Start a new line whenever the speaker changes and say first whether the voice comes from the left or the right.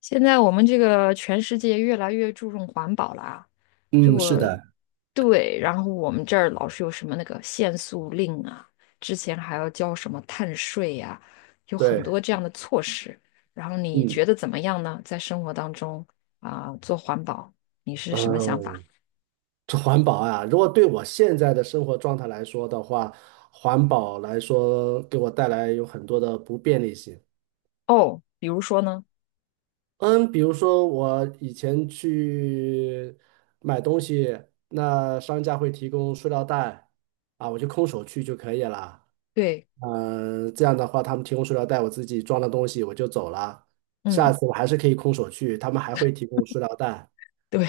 left: 现在我们这个全世界越来越注重环保了啊，这
right: 嗯，是
left: 我
right: 的，
left: 对，然后我们这儿老是有什么那个限速令啊，之前还要交什么碳税呀、有很
right: 对，
left: 多这样的措施。然后你
right: 嗯
left: 觉得怎么样呢？在生活当中啊、做环保，你是
right: 嗯，
left: 什么想法？
right: 这环保啊，如果对我现在的生活状态来说的话，环保来说给我带来有很多的不便利性。
left: 哦，比如说呢？
right: 嗯，比如说我以前去买东西，那商家会提供塑料袋，啊，我就空手去就可以了。
left: 对，
right: 嗯，这样的话，他们提供塑料袋，我自己装了东西我就走了。下
left: 嗯，
right: 次我还是可以空手去，他们还会提供塑料袋。
left: 对，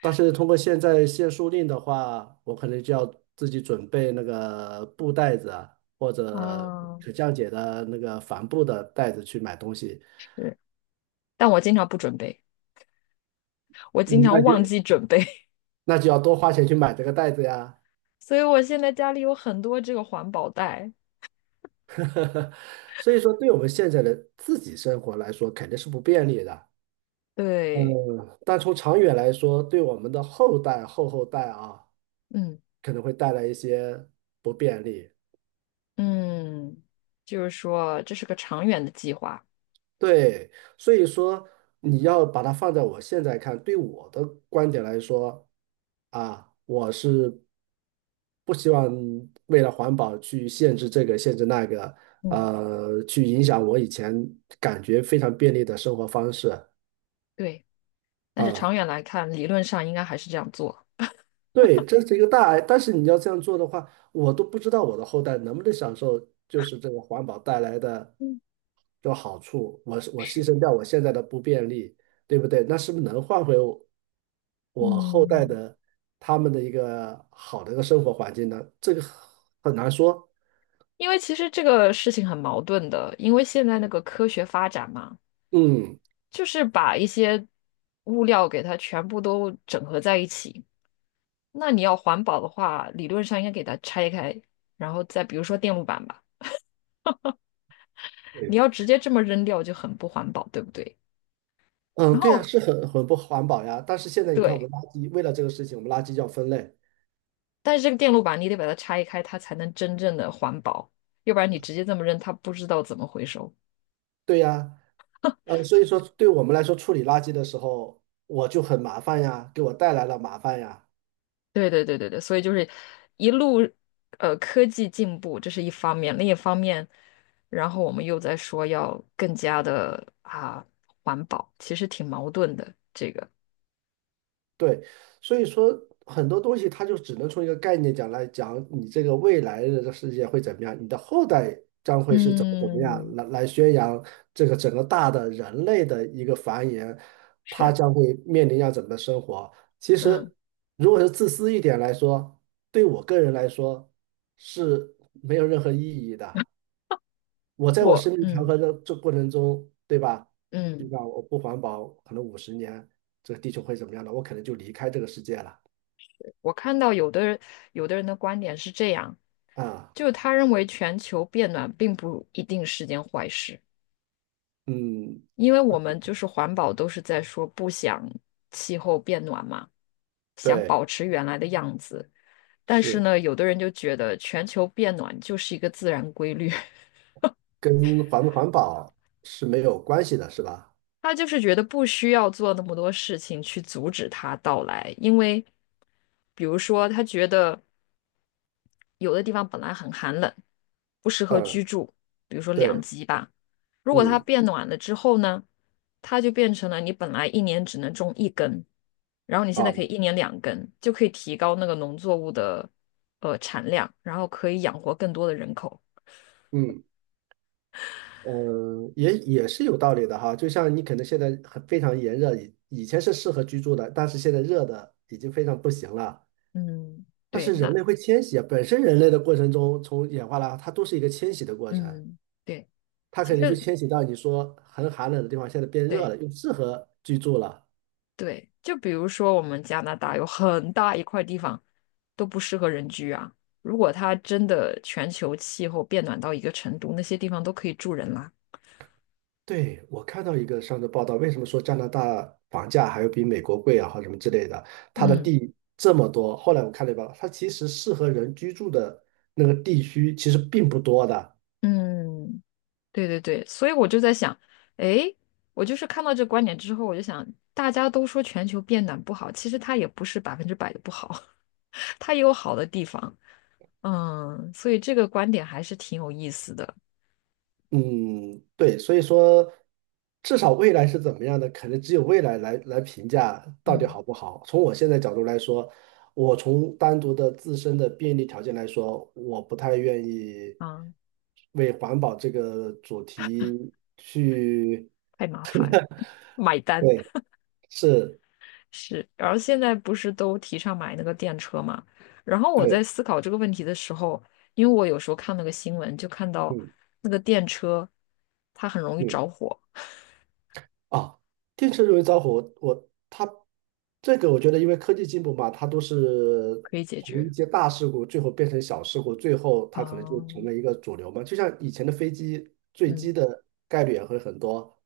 right: 但是通过现在限塑令的话，我可能就要自己准备那个布袋子啊，或者
left: 啊，
right: 可降解的那个帆布的袋子去买东西，
left: 对。但我经常不准备，我经
right: 嗯
left: 常
right: 那就
left: 忘记准备，
right: 那就要多花钱去买这个袋子呀。
left: 所以我现在家里有很多这个环保袋。
right: 所以说，对我们现在的自己生活来说，肯定是不便利的。
left: 对，
right: 嗯，但从长远来说，对我们的后代、后代啊，
left: 嗯
right: 可能会带来一些不便利。
left: 嗯，就是说这是个长远的计划，
right: 对，所以说你要把它放在我现在看，对我的观点来说，啊，我是不希望为了环保去限制这个限制那个，
left: 嗯
right: 去影响我以前感觉非常便利的生活方式
left: 对。但是
right: 啊。
left: 长远来看，理论上应该还是这样做，
right: 对，这是一个大爱，但是你要这样做的话，我都不知道我的后代能不能享受，就是这个环保带来的
left: 嗯
right: 这个好处。我牺牲掉我现在的不便利，对不对？那是不是能换回我，我后代
left: 嗯
right: 的他们的一个好的一个生活环境呢？这个很难说。
left: 因为其实这个事情很矛盾的，因为现在那个科学发展嘛，
right: 嗯，
left: 就是把一些物料给它全部都整合在一起。那你要环保的话，理论上应该给它拆开，然后再比如说电路板吧，你
right: 对，
left: 要直接这么扔掉就很不环保，对不对？
right: 嗯，
left: 然
right: 对呀，
left: 后。
right: 是很不环保呀。但是现在你看，我
left: 对。
right: 们垃圾为了这个事情，我们垃圾就要分类。
left: 但是这个电路板你得把它拆开，它才能真正的环保，要不然你直接这么扔，它不知道怎么回收。
right: 对呀，所以说对我们来说，处理垃圾的时候我就很麻烦呀，给我带来了麻烦呀。
left: 对对对对对，所以就是一路科技进步，这是一方面，另一方面，然后我们又在说要更加的啊环保，其实挺矛盾的。
right: 对，所以说很多东西它就只能从一个概念讲来讲，你这个未来的这个世界会怎么样，你的后代将会是怎么怎么样，
left: 嗯，
right: 来宣扬这个整个大的人类的一个繁衍，他
left: 是，
right: 将会面临要怎么的生活。其
left: 嗯，
right: 实，如果是自私一点来说，对我个人来说是没有任何意义的。我在我
left: 我
right: 生命长
left: 嗯
right: 河的这过程中，对吧？就
left: 嗯，
right: 像我不环保，可能50年，这个地球会怎么样呢？我可能就离开这个世界了
left: 我看到有的人有的人的观点是这样，
right: 啊。
left: 就是他认为全球变暖并不一定是件坏事。
right: 嗯，
left: 因为我们就是环保都是在说不想气候变暖嘛，想
right: 对，
left: 保持原来的样子。但是
right: 是
left: 呢，有的人就觉得全球变暖就是一个自然规律，
right: 跟环不环保是没有关系的，是吧？
left: 他就是觉得不需要做那么多事情去阻止它到来，因为比如说他觉得。有的地方本来很寒冷，不适合居
right: 嗯，
left: 住，比如说两
right: 对，
left: 极吧。如果它
right: 嗯，
left: 变暖了之后呢，它就变成了你本来一年只能种一根，然后你现
right: 啊，
left: 在可以一年两根，就可以提高那个农作物的产量，然后可以养活更多的人口。
right: 嗯，也是有道理的哈。就像你可能现在很非常炎热，以前是适合居住的，但是现在热的已经非常不行了。
left: 嗯，
right: 它
left: 对，
right: 是人
left: 那
right: 类会迁徙啊，本身人类的过程中，从演化来，它都是一个迁徙的过程。
left: 嗯，对，
right: 它
left: 其
right: 肯定就
left: 实
right: 迁徙到你说很寒冷的地方，现在变热
left: 对。
right: 了，又适合居住了。
left: 对，就比如说我们加拿大有很大一块地方都不适合人居啊。如果它真的全球气候变暖到一个程度，那些地方都可以住人啦。
right: 对，我看到一个上的报道，为什么说加拿大房价还有比美国贵啊，或者什么之类的？它的
left: 嗯
right: 地这么多，后来我看了一报道，它其实适合人居住的那个地区其实并不多的。
left: 嗯，对对对，所以我就在想，诶，我就是看到这观点之后，我就想，大家都说全球变暖不好，其实它也不是百分之百的不好，它也有好的地方。嗯，所以这个观点还是挺有意思的。
right: 嗯，对，所以说，至少未来是怎么样的，可能只有未来来评价到底
left: 嗯
right: 好不好。从我现在角度来说，我从单独的自身的便利条件来说，我不太愿意
left: 啊，
right: 为环保这个主题去，
left: 太麻烦，买单。
right: 对，是，
left: 是，然后现在不是都提倡买那个电车嘛？然后我在
right: 对，
left: 思考这个问题的时候，因为我有时候看那个新闻，就看到
right: 嗯
left: 那个电车，它很容易
right: 嗯。
left: 着火，
right: 啊，电车容易着火，我他它这个我觉得，因为科技进步嘛，它都是
left: 可以解
right: 从
left: 决。
right: 一些大事故最后变成小事故，最后它可能就成
left: 啊，
right: 为一个主流嘛。就像以前的飞机坠机
left: 嗯
right: 的概率也会很多，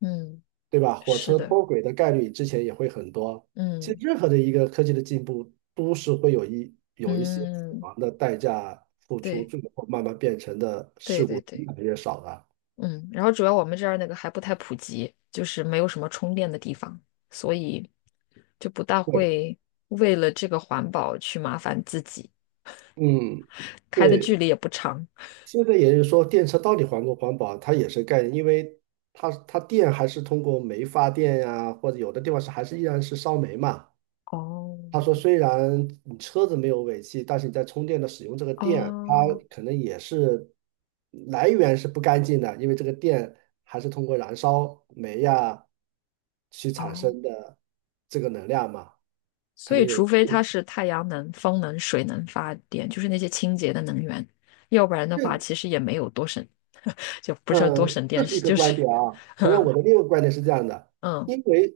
left: 嗯，
right: 对吧？火
left: 是
right: 车
left: 的，
right: 脱轨的概率之前也会很多。其实
left: 嗯
right: 任何的一个科技的进步，都是会有一些死
left: 嗯，
right: 亡的代价付出，
left: 对
right: 最后慢慢变成的
left: 对
right: 事
left: 对
right: 故越
left: 对，
right: 来越少了。
left: 嗯。然后主要我们这儿那个还不太普及，就是没有什么充电的地方，所以就不大
right: 对，
left: 会为了这个环保去麻烦自己，
right: 嗯，
left: 开的距
right: 对，
left: 离也不长。
right: 现在也就是说，电车到底环不环保，它也是概念，因为它电还是通过煤发电呀、或者有的地方是还是依然是烧煤嘛。他说，
left: 哦
right: 虽然你车子没有尾气，但是你在充电的使用这个电，它
left: 哦
right: 可能也是来源是不干净的，因为这个电还是通过燃烧煤呀去产
left: 哦，
right: 生的这个能量嘛，可
left: 所
right: 能
left: 以
right: 有。
left: 除非它是太阳能、风能、水能发电，就是那些清洁的能源，要不然的话，其实也没有多省，就不是多
right: 嗯，
left: 省电，
right: 这是一
left: 是
right: 个
left: 就是
right: 观点啊。同样，
left: 嗯
right: 我的另一个观点是这样的：
left: 嗯
right: 因为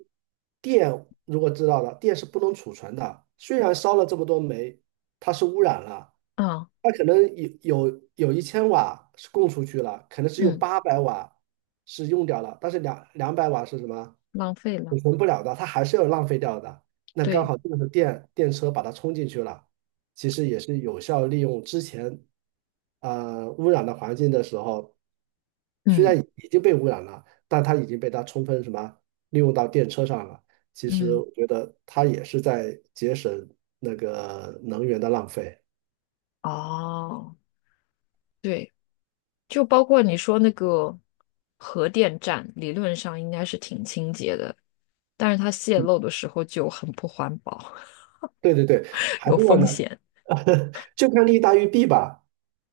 right: 电如果知道了，电是不能储存的。虽然烧了这么多煤，它是污染了，
left: 嗯
right: 它可能有有1000瓦是供出去了，可能只有
left: 嗯，
right: 800瓦是用掉了，但是两百瓦是什么？
left: 浪费了，
right: 补存不了的，它还是要浪费掉的。那刚
left: 对，
right: 好这个时候电车把它冲进去了，其实也是有效利用之前污染的环境的时候，虽
left: 嗯
right: 然已经被污染了，但它已经被它充分什么利用到电车上了。其实
left: 嗯，
right: 我觉得它也是在节省那个能源的浪费。
left: 哦，对，就包括你说那个核电站，理论上应该是挺清洁的，但是它泄漏的时候就很不环保，
right: 对对对，还
left: 有
right: 是要
left: 风
right: 呢，
left: 险。
right: 就看利大于弊吧。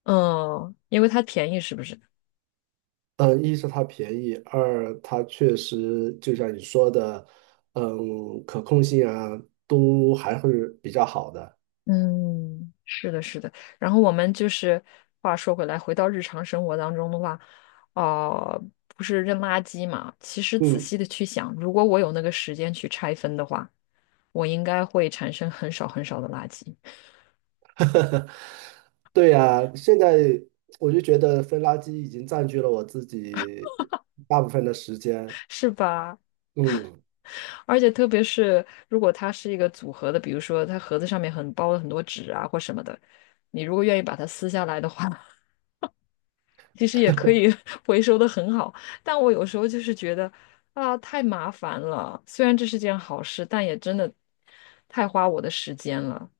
left: 嗯，因为它便宜，是不是？
right: 嗯，一是它便宜，二它确实就像你说的，嗯，可控性啊都还是比较好的。
left: 嗯，是的，是的。然后我们就是话说回来，回到日常生活当中的话，哦、不是扔垃圾嘛？其实仔
right: 嗯，
left: 细的去想，如果我有那个时间去拆分的话，我应该会产生很少很少的垃圾，
right: 对呀，现在我就觉得分垃圾已经占据了我自己大部分的时间。
left: 是吧？
right: 嗯，
left: 而且特别是如果它是一个组合的，比如说它盒子上面很包了很多纸啊或什么的，你如果愿意把它撕下来的话，其实也可以 回收的很好，但我有时候就是觉得啊，太麻烦了。虽然这是件好事，但也真的太花我的时间了。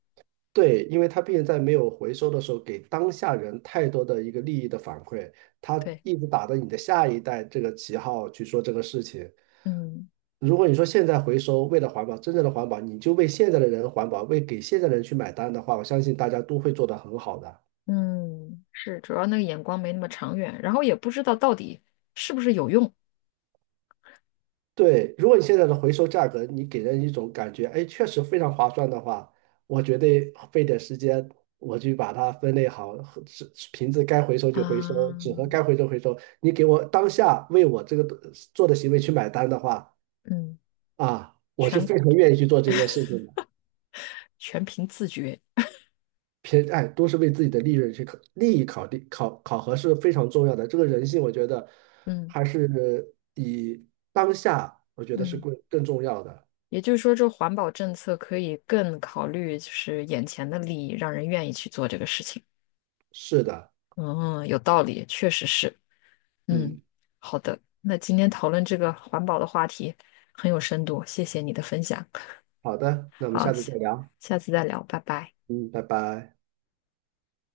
right: 对，因为它毕竟在没有回收的时候，给当下人太多的一个利益的反馈，它
left: 对，
right: 一直打着你的下一代这个旗号去说这个事情。
left: 嗯
right: 如果你说现在回收，为了环保，真正的环保，你就为现在的人环保，为给现在的人去买单的话，我相信大家都会做得很好的。
left: 嗯，是，主要那个眼光没那么长远，然后也不知道到底是不是有用
right: 对，如果你现在的回收价格，你给人一种感觉，哎，确实非常划算的话，我绝对费点时间，我去把它分类好，纸瓶子该回收就回收，纸盒该
left: 啊。
right: 回收回收。你给我当下为我这个做的行为去买单的话，
left: 嗯，
right: 啊，我就
left: 全
right: 非常愿意去做这件事情的。
left: 绝，
right: 偏，哎，都是为自己的利润去考，利益考虑考核是非常重要的。这个人性，我觉得
left: 嗯
right: 还是以当下，我觉得是
left: 嗯，
right: 更重要的。
left: 也就是说，这环保政策可以更考虑就是眼前的利益，让人愿意去做这个事情。
right: 是的，
left: 嗯，有道理，确实是。嗯，
right: 嗯。
left: 好的，那今天讨论这个环保的话题很有深度，谢谢你的分享。
right: 好的，那我们
left: 好，
right: 下次
left: 下
right: 再聊。
left: 下次再聊，拜拜。
right: 嗯，拜拜。